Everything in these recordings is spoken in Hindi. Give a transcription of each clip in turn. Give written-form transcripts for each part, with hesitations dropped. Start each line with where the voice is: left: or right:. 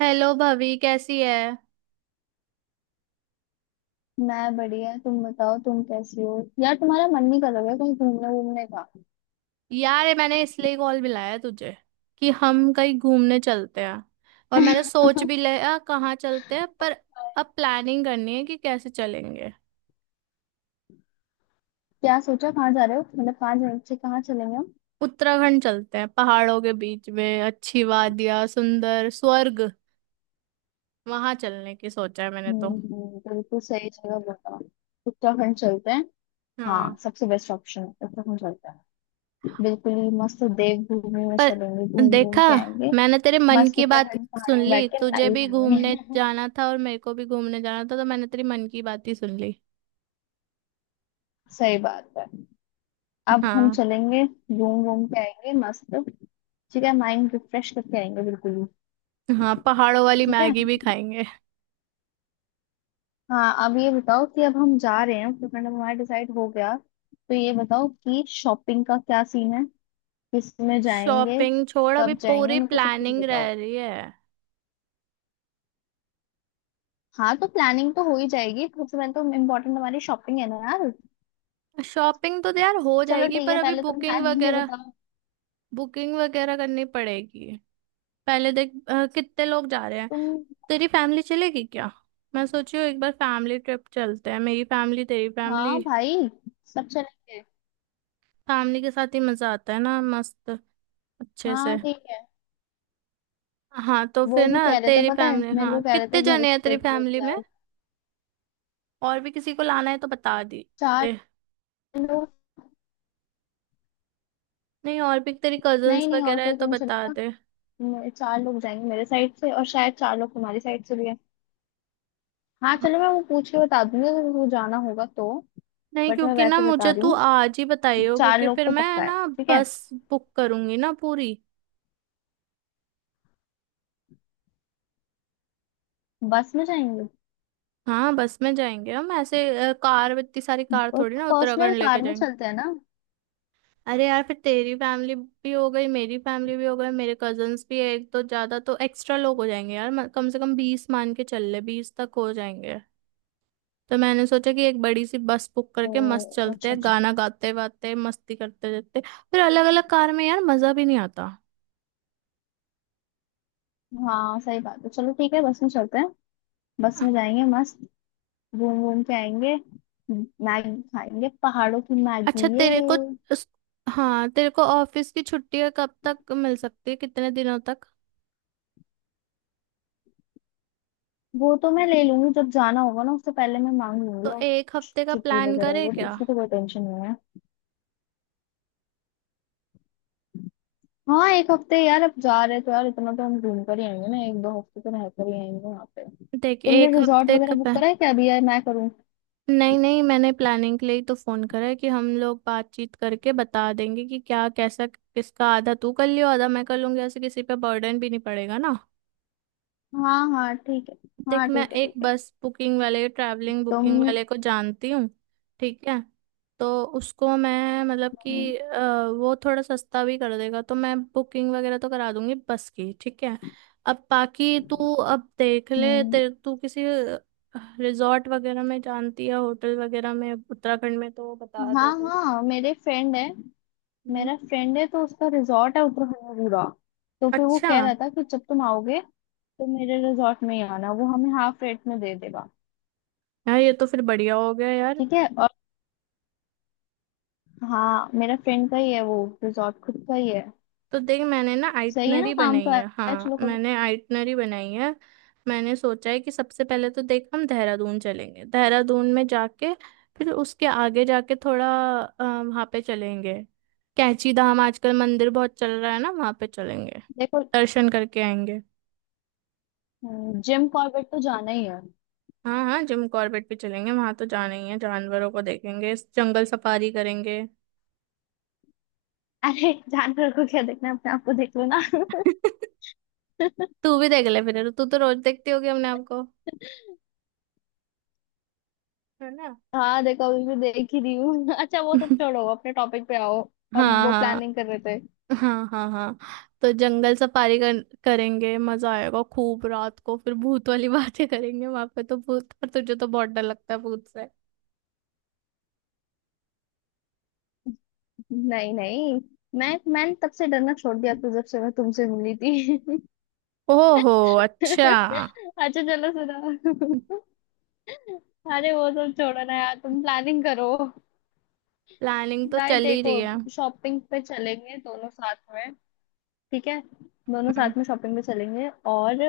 right: हेलो भाभी कैसी है।
left: मैं बढ़िया। तुम बताओ, तुम कैसी हो? यार तुम्हारा मन नहीं कर रहा है कहीं घूमने घूमने का?
right: यार ये मैंने इसलिए कॉल मिलाया तुझे कि हम कहीं घूमने चलते हैं। और मैंने सोच भी लिया कहाँ चलते हैं, पर अब प्लानिंग करनी है कि कैसे चलेंगे।
left: क्या सोचा, कहाँ जा रहे हो? मतलब कहाँ जाने से कहाँ चलेंगे हम?
right: उत्तराखंड चलते हैं, पहाड़ों के बीच में, अच्छी वादियाँ, सुंदर स्वर्ग। वहां चलने की सोचा है मैंने तो।
left: बिल्कुल सही जगह बताओ। उत्तराखंड चलते हैं।
right: हाँ।
left: हाँ, सबसे बेस्ट ऑप्शन है, उत्तराखंड चलते हैं। बिल्कुल ही मस्त। देवभूमि में
right: पर
left: चलेंगे, घूम घूम
right: देखा,
left: के आएंगे।
right: मैंने तेरे मन
left: मस्त,
right: की बात
left: उत्तराखंड पहाड़
right: सुन
left: में
right: ली,
left: बैठ के
right: तुझे
left: नाई
right: भी घूमने
left: खाएंगे।
right: जाना था और मेरे को भी घूमने जाना था, तो मैंने तेरी मन की बात ही सुन ली।
left: सही बात है। अब हम
right: हाँ।
left: चलेंगे, घूम घूम के आएंगे मस्त। ठीक है, माइंड रिफ्रेश करके आएंगे बिल्कुल ही।
right: हाँ, पहाड़ों वाली
left: ठीक है।
right: मैगी भी खाएंगे।
left: हाँ, अब ये बताओ कि अब हम जा रहे हैं उत्तराखंड, अब हमारा डिसाइड हो गया, तो ये बताओ कि शॉपिंग का क्या सीन है? किस में जाएंगे?
right: शॉपिंग छोड़, अभी
left: कब जाएंगे?
right: पूरी
left: मेरे को सब कुछ
right: प्लानिंग
left: बताओ।
right: रह रही है।
left: हाँ, तो प्लानिंग तो हो ही जाएगी, सबसे पहले तो इम्पोर्टेंट हमारी शॉपिंग है ना यार।
right: शॉपिंग तो यार हो
left: चलो
right: जाएगी,
left: ठीक
right: पर
left: है,
right: अभी
left: पहले तुम
right: बुकिंग
left: प्लानिंग ये
right: वगैरह।
left: बताओ।
right: बुकिंग वगैरह करनी पड़ेगी। पहले देख कितने लोग जा रहे हैं।
left: तुम।
right: तेरी फैमिली चलेगी क्या? मैं सोची हूँ एक बार फैमिली ट्रिप चलते हैं, मेरी फैमिली तेरी फैमिली।
left: हाँ भाई, सब चलेंगे।
right: फैमिली के साथ ही मजा आता है ना, मस्त, अच्छे से।
left: हाँ ठीक है।
right: हाँ तो फिर
left: वो भी
right: ना
left: कह रहे थे,
right: तेरी
left: पता है
right: फैमिली,
left: मेरे को
right: हाँ
left: कह रहे थे
right: कितने
left: घर
right: जने हैं तेरी
left: पे कि
right: फैमिली में?
left: यार।
right: और भी किसी को लाना है तो बता दी।
left: चार लोग।
right: नहीं, और भी तेरी
left: नहीं
right: कजन्स
left: नहीं, और
right: वगैरह है
left: कोई तो
right: तो
left: नहीं
right: बता
left: चलेगा।
right: दे।
left: चार लोग जाएंगे मेरे साइड से, और शायद चार लोग तुम्हारी साइड से भी। हाँ चलो, मैं वो पूछ के बता दूंगी अगर वो जाना होगा तो।
right: नहीं,
left: बट मैं
right: क्योंकि ना
left: वैसे बता
right: मुझे
left: रही
right: तू
left: हूँ,
right: आज ही बताइयो,
left: चार
right: क्योंकि
left: लोग
right: फिर
left: तो
right: मैं
left: पक्का है।
right: ना
left: ठीक है।
right: बस बुक करूंगी ना पूरी।
left: बस में जाएंगे।
right: हाँ बस में जाएंगे हम, ऐसे कार, इतनी सारी कार थोड़ी ना
left: पर्सनल
right: उत्तराखंड लेके
left: कार में
right: जाएंगे।
left: चलते हैं ना।
right: अरे यार, फिर तेरी फैमिली भी हो गई, मेरी फैमिली भी हो गई, मेरे कजन्स भी है, एक तो ज्यादा, तो एक्स्ट्रा लोग हो जाएंगे यार। कम से कम 20 मान के चल ले, 20 तक हो जाएंगे। तो मैंने सोचा कि एक बड़ी सी बस बुक
left: ओ,
right: करके मस्त चलते
left: अच्छा
right: हैं,
left: अच्छा।
right: गाना गाते वाते मस्ती करते रहते। फिर अलग अलग कार में यार मजा भी नहीं आता।
left: हाँ सही बात है, चलो ठीक है, बस में चलते हैं। बस में जाएंगे मस्त, घूम घूम के आएंगे। मैगी खाएंगे पहाड़ों की मैगी
right: अच्छा
left: ये।
right: तेरे को, उस- हाँ तेरे को ऑफिस की छुट्टियां कब तक मिल सकती है, कितने दिनों तक?
left: वो तो मैं ले लूंगी, जब जाना होगा ना उससे पहले मैं मांग लूंगी।
right: तो
left: और
right: एक हफ्ते का
left: छुट्टी
right: प्लान
left: वगैरह,
right: करे
left: वो तो
right: क्या?
left: उसकी तो कोई टेंशन नहीं है। हाँ, एक हफ्ते यार, अब जा रहे तो यार इतना तो हम घूम कर ही आएंगे ना, एक दो हफ्ते तो रह कर ही आएंगे वहां पे।
right: देख
left: तुमने
right: एक
left: रिजॉर्ट
right: हफ्ते
left: वगैरह
right: का
left: बुक
right: प्लान।
left: करा है क्या अभी? यार मैं करूँ?
right: नहीं नहीं, मैंने प्लानिंग के लिए ही तो फोन करा है कि हम लोग बातचीत करके बता देंगे कि क्या कैसा किसका, आधा तू कर लियो आधा मैं कर लूंगी, ऐसे किसी पे बर्डन भी नहीं पड़ेगा ना।
left: हाँ हाँ ठीक है।
right: देख,
left: हाँ
right: मैं
left: ठीक है
right: एक
left: ठीक है।
right: बस बुकिंग वाले, ट्रैवलिंग बुकिंग
left: तुम।
right: वाले को जानती हूँ। ठीक है। तो उसको मैं मतलब कि वो थोड़ा सस्ता भी कर देगा, तो मैं बुकिंग वगैरह तो करा दूंगी बस की, ठीक है। अब बाकी तू, अब देख ले
left: हम्म।
right: तेरे, तू किसी रिजॉर्ट वगैरह में जानती है, होटल वगैरह में उत्तराखंड में, तो बता दे
left: हाँ
right: दे।
left: हाँ, मेरे फ्रेंड है।
right: हम्म,
left: मेरा फ्रेंड है, तो उसका रिजॉर्ट है उत्तराखंड में पूरा। तो फिर वो
right: अच्छा।
left: कह रहा था कि जब तुम आओगे तो मेरे रिजॉर्ट में ही आना, वो हमें हाफ रेट में दे देगा।
right: यार ये तो फिर बढ़िया हो गया यार।
left: ठीक है। और हाँ, मेरा फ्रेंड का ही है वो, रिजॉर्ट खुद का ही है।
right: तो देख, मैंने ना
left: सही है ना,
right: आइटनरी
left: काम
right: बनाई
left: तो
right: है,
left: आया,
right: हाँ
left: चलो कभी।
right: मैंने आइटनरी बनाई है। मैंने सोचा है कि सबसे पहले तो देख हम देहरादून चलेंगे, देहरादून में जाके फिर उसके आगे जाके थोड़ा वहाँ पे चलेंगे। कैंची धाम आजकल मंदिर बहुत चल रहा है ना, वहाँ पे चलेंगे,
left: देखो।
right: दर्शन करके आएंगे।
left: जिम कॉर्बेट तो जाना ही है।
right: हाँ हाँ, जिम कॉर्बेट भी चलेंगे, वहां तो जाना ही है, जानवरों को देखेंगे, जंगल सफारी करेंगे।
left: अरे जानवर को क्या देखना है, अपने आप को देख लो ना।
right: तू भी देख ले, फिर तू तो रोज देखती होगी अपने आपको, है ना?
left: हाँ देखो, अभी भी देख ही रही हूँ। अच्छा, वो सब छोड़ो, अपने टॉपिक पे आओ। हम वो
right: हाँ
left: प्लानिंग कर रहे थे।
right: हाँ हाँ। हाँ तो जंगल सफारी करेंगे, मजा आएगा खूब। रात को फिर भूत वाली बातें करेंगे वहां पे, तो भूत, पर तुझे तो बहुत डर लगता है भूत से।
left: नहीं नहीं, मैंने तब से डरना छोड़ दिया तो, जब से मैं तुमसे मिली थी।
right: ओहो, अच्छा।
left: अच्छा चलो सुनो। अरे वो सब छोड़ो ना यार, तुम प्लानिंग करो।
right: प्लानिंग तो
left: भाई
right: चल ही
left: देखो,
right: रही है।
left: शॉपिंग पे चलेंगे दोनों साथ में। ठीक है, दोनों
right: हम्म।
left: साथ में शॉपिंग पे चलेंगे। और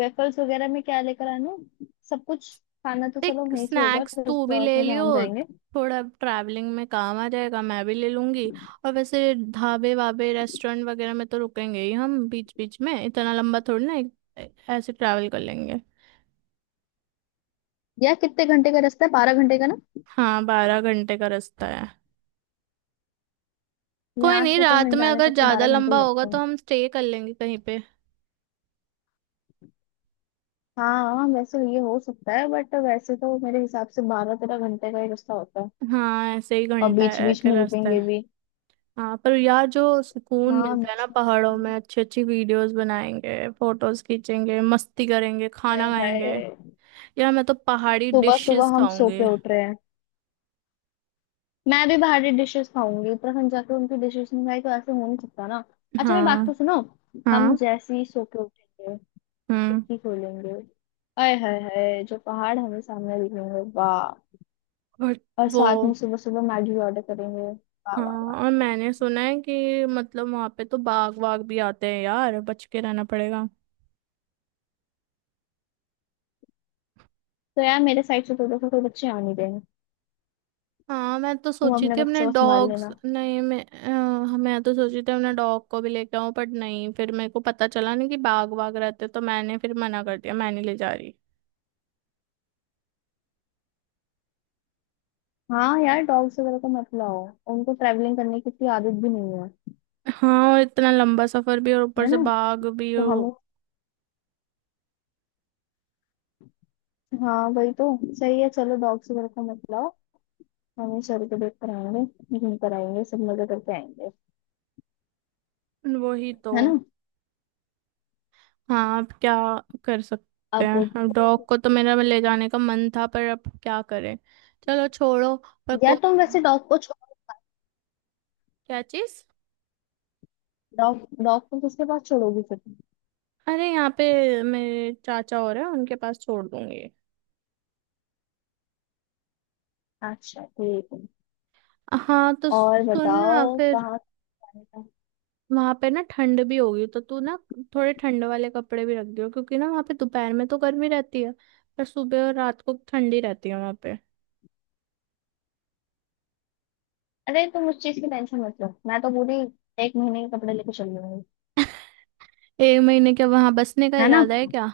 left: वेफल्स वगैरह में क्या लेकर आना है? सब कुछ। खाना तो चलो
right: देख
left: वहीं से होगा
right: स्नैक्स तू भी
left: रिजॉर्ट
right: ले
left: में जहाँ
right: लियो,
left: हम जाएंगे।
right: थोड़ा ट्रैवलिंग में काम आ जाएगा, मैं भी ले लूंगी। और वैसे ढाबे वाबे रेस्टोरेंट वगैरह में तो रुकेंगे ही हम बीच बीच में, इतना लंबा थोड़ी ना ऐसे ट्रैवल कर लेंगे।
left: यार कितने घंटे का रास्ता है? बारह घंटे का ना।
right: हाँ, 12 घंटे का रास्ता है। कोई
left: यहाँ
right: नहीं,
left: से तो
right: रात
left: हम
right: में
left: जाने
right: अगर
left: तक तो
right: ज्यादा
left: बारह घंटे ही
right: लंबा होगा
left: लगते
right: तो
left: हैं।
right: हम स्टे कर लेंगे कहीं पे।
left: हाँ वैसे ये हो सकता है, बट वैसे तो मेरे हिसाब से बारह तेरह घंटे का ही रास्ता होता है।
right: हाँ ऐसे ही
left: और
right: घंटा
left: बीच
right: है
left: बीच
right: के
left: में
right: रास्ता
left: रुकेंगे
right: है।
left: भी।
right: हाँ, पर यार जो सुकून
left: हाँ
right: मिलता है ना
left: बीच
right: पहाड़ों में,
left: में।
right: अच्छी अच्छी वीडियोस बनाएंगे, फोटोज खींचेंगे, मस्ती करेंगे,
left: हाय
right: खाना
left: हाय।
right: खाएंगे। यार मैं तो पहाड़ी
left: सुबह सुबह
right: डिशेस
left: हम सो
right: खाऊंगी।
left: के उठ रहे हैं। मैं भी बाहरी डिशेस खाऊंगी, उत्तराखंड जाकर उनकी डिशेस नहीं खाई तो ऐसे हो नहीं सकता ना। अच्छा मेरी बात
right: हाँ।
left: तो सुनो। हम
right: हाँ।
left: जैसे ही सो के उठेंगे,
right: हम्म।
left: खिड़की खोलेंगे, आय हाय हाय, जो पहाड़ हमें सामने दिखेंगे, वाह।
right: और
left: और
right: वो।
left: साथ में सुबह सुबह मैगी ऑर्डर करेंगे, वाह वाह वाह।
right: हाँ। और मैंने सुना है कि मतलब वहां पे तो बाघ वाघ भी आते हैं यार, बच के रहना पड़ेगा।
left: तो यार मेरे साइड से तो देखो, कोई बच्चे आ नहीं रहे।
right: हाँ मैं तो
left: तुम
right: सोची
left: अपने
right: थी अपने
left: बच्चों को संभाल
right: डॉग्स,
left: लेना।
right: नहीं मैं हाँ, मैं तो सोची थी अपने डॉग को भी लेके आऊँ, बट नहीं, फिर मेरे को पता चला ना कि बाघ बाघ रहते, तो मैंने फिर मना कर दिया, मैं नहीं ले जा रही।
left: हाँ यार, डॉग्स वगैरह को मत लाओ। उनको ट्रैवलिंग करने की इतनी आदत भी नहीं है।
right: हाँ और इतना लंबा सफर भी, और ऊपर
left: है
right: से
left: ना।
right: बाघ भी
left: तो हम। हाँ वही तो। सही है, चलो डॉग्स वगैरह को मत लाओ। मम्मी सर को देख कर आएंगे, घूम कर आएंगे, सब मजे करके आएंगे।
right: वही तो।
left: है ना।
right: हाँ अब क्या कर सकते
left: अब।
right: हैं, अब डॉग को तो मेरा ले जाने का मन था, पर अब क्या करें। चलो छोड़ो। पर
left: या
right: कोई,
left: तुम वैसे डॉग को छोड़।
right: क्या चीज?
left: डॉग डॉग को किसके पास छोड़ोगी फिर तुम?
right: अरे यहाँ पे मेरे चाचा हो रहे हैं, उनके पास छोड़ दूंगी।
left: अच्छा ठीक है।
right: हाँ तो
left: और
right: सुनना
left: बताओ,
right: फिर,
left: कहाँ जाने का?
right: वहां पे ना ठंड भी होगी, तो तू ना थोड़े ठंड वाले कपड़े भी रख दियो, क्योंकि ना वहां पे दोपहर में तो गर्मी रहती है, पर सुबह और रात को ठंडी रहती है वहां पे।
left: अरे तुम उस चीज की टेंशन मत लो, मैं तो पूरी एक महीने के कपड़े लेके चल लूंगी।
right: एक महीने के वहां बसने का
left: है ना।
right: इरादा है क्या?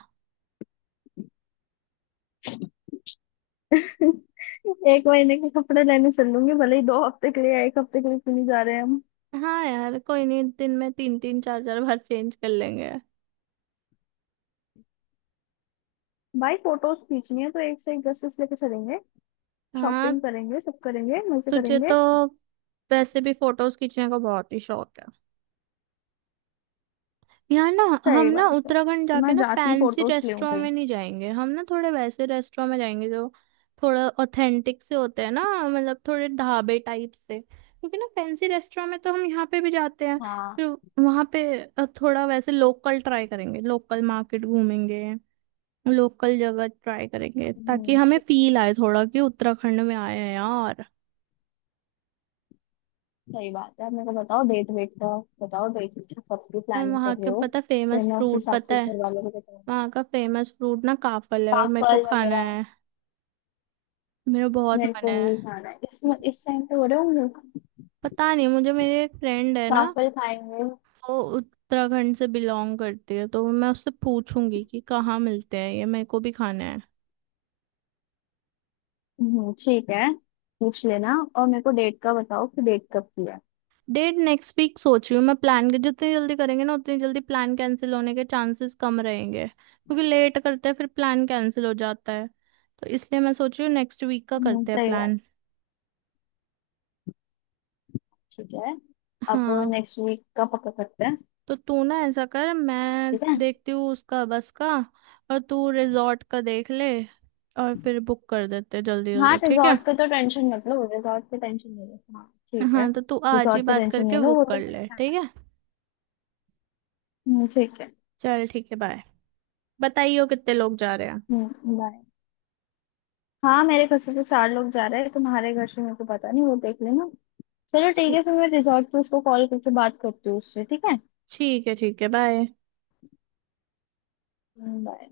left: एक महीने के कपड़े लेने चल लूंगी, भले ही दो हफ्ते के लिए या एक हफ्ते के लिए क्यों नहीं जा रहे हैं हम।
right: हाँ यार कोई नहीं, दिन में तीन तीन चार चार बार चेंज कर लेंगे।
left: भाई फोटोज खींचनी है, तो एक से एक ड्रेसेस लेके चलेंगे।
right: हाँ।
left: शॉपिंग करेंगे, सब करेंगे, मजे
right: तुझे
left: करेंगे।
right: तो वैसे भी फोटोज खींचने का बहुत ही शौक यार ना। हम
left: सही
right: ना
left: बात है,
right: उत्तराखंड
left: तो
right: जाके
left: मैं
right: ना
left: जाती
right: फैंसी
left: फोटोज ले लूं
right: रेस्टोरेंट
left: कहीं।
right: में नहीं जाएंगे, हम ना थोड़े वैसे रेस्टोरेंट में जाएंगे जो थोड़ा ऑथेंटिक से होते हैं ना, मतलब थोड़े ढाबे टाइप से, क्योंकि ना फैंसी रेस्टोरेंट में तो हम यहाँ पे भी जाते हैं।
left: हाँ।
right: फिर वहाँ पे थोड़ा वैसे लोकल ट्राई करेंगे, लोकल मार्केट घूमेंगे, लोकल जगह ट्राई करेंगे, ताकि
left: हम्म,
right: हमें फील आए थोड़ा कि उत्तराखंड में आए हैं यार।
left: सही बात है। मेरे को बताओ डेट वेट का, बताओ डेट। कब की
right: और
left: प्लानिंग
right: वहाँ
left: कर रहे
right: का
left: हो?
right: पता
left: फिर
right: फेमस
left: मैं उस
right: फ्रूट
left: हिसाब
right: पता
left: से
right: है?
left: घर वालों को बताऊँ।
right: वहाँ का फेमस फ्रूट ना काफल है, और मेरे
left: पापड़
right: को खाना
left: वगैरह।
right: है, मेरा बहुत
left: मेरे
right: मन
left: को
right: है।
left: भी खाना है। इस टाइम पे हो रहे होंगे।
right: पता नहीं मुझे, मेरी एक फ्रेंड है ना,
left: पापड़ खाएंगे।
right: वो उत्तराखंड से बिलोंग करती है, तो मैं उससे पूछूंगी कि कहाँ मिलते हैं, ये मेरे को भी खाना है।
left: ठीक है। पूछ लेना। और मेरे को डेट का बताओ, कि डेट कब की है।
right: डेट नेक्स्ट वीक सोच रही हूँ मैं। प्लान के जितनी जल्दी करेंगे ना, उतनी जल्दी प्लान कैंसिल होने के चांसेस कम रहेंगे, क्योंकि लेट करते हैं फिर प्लान कैंसिल हो जाता है। तो इसलिए मैं सोच रही हूँ नेक्स्ट वीक का करते हैं
left: सही बात
right: प्लान।
left: है, ठीक है। अब।
right: हाँ
left: नेक्स्ट वीक का पक्का करते हैं।
right: तो तू ना ऐसा कर, मैं
left: ठीक है।
right: देखती हूँ उसका बस का, और तू रिजॉर्ट का देख ले, और फिर बुक कर देते जल्दी
left: हाँ,
right: जल्दी, ठीक है।
left: रिजॉर्ट का तो टेंशन मत लो, रिजॉर्ट की टेंशन नहीं लो हाँ। ठीक है।
right: हाँ तो तू आज ही
left: रिजॉर्ट की
right: बात
left: टेंशन
right: करके
left: नहीं लो, वो
right: बुक
left: तो
right: कर
left: मेरे-।
right: ले, ठीक है।
left: ठीक है।
right: चल ठीक है बाय। बताइयो कितने लोग जा रहे हैं।
left: हम्म, बाय। हाँ मेरे घर से तो चार लोग जा रहे हैं, तुम्हारे घर से मेरे को पता नहीं, वो देख लेना। चलो ठीक है,
right: ठी-
left: फिर मैं रिजॉर्ट पे उसको कॉल करके बात करती हूँ उससे, ठीक है।
right: ठीक है बाय।
left: बाय।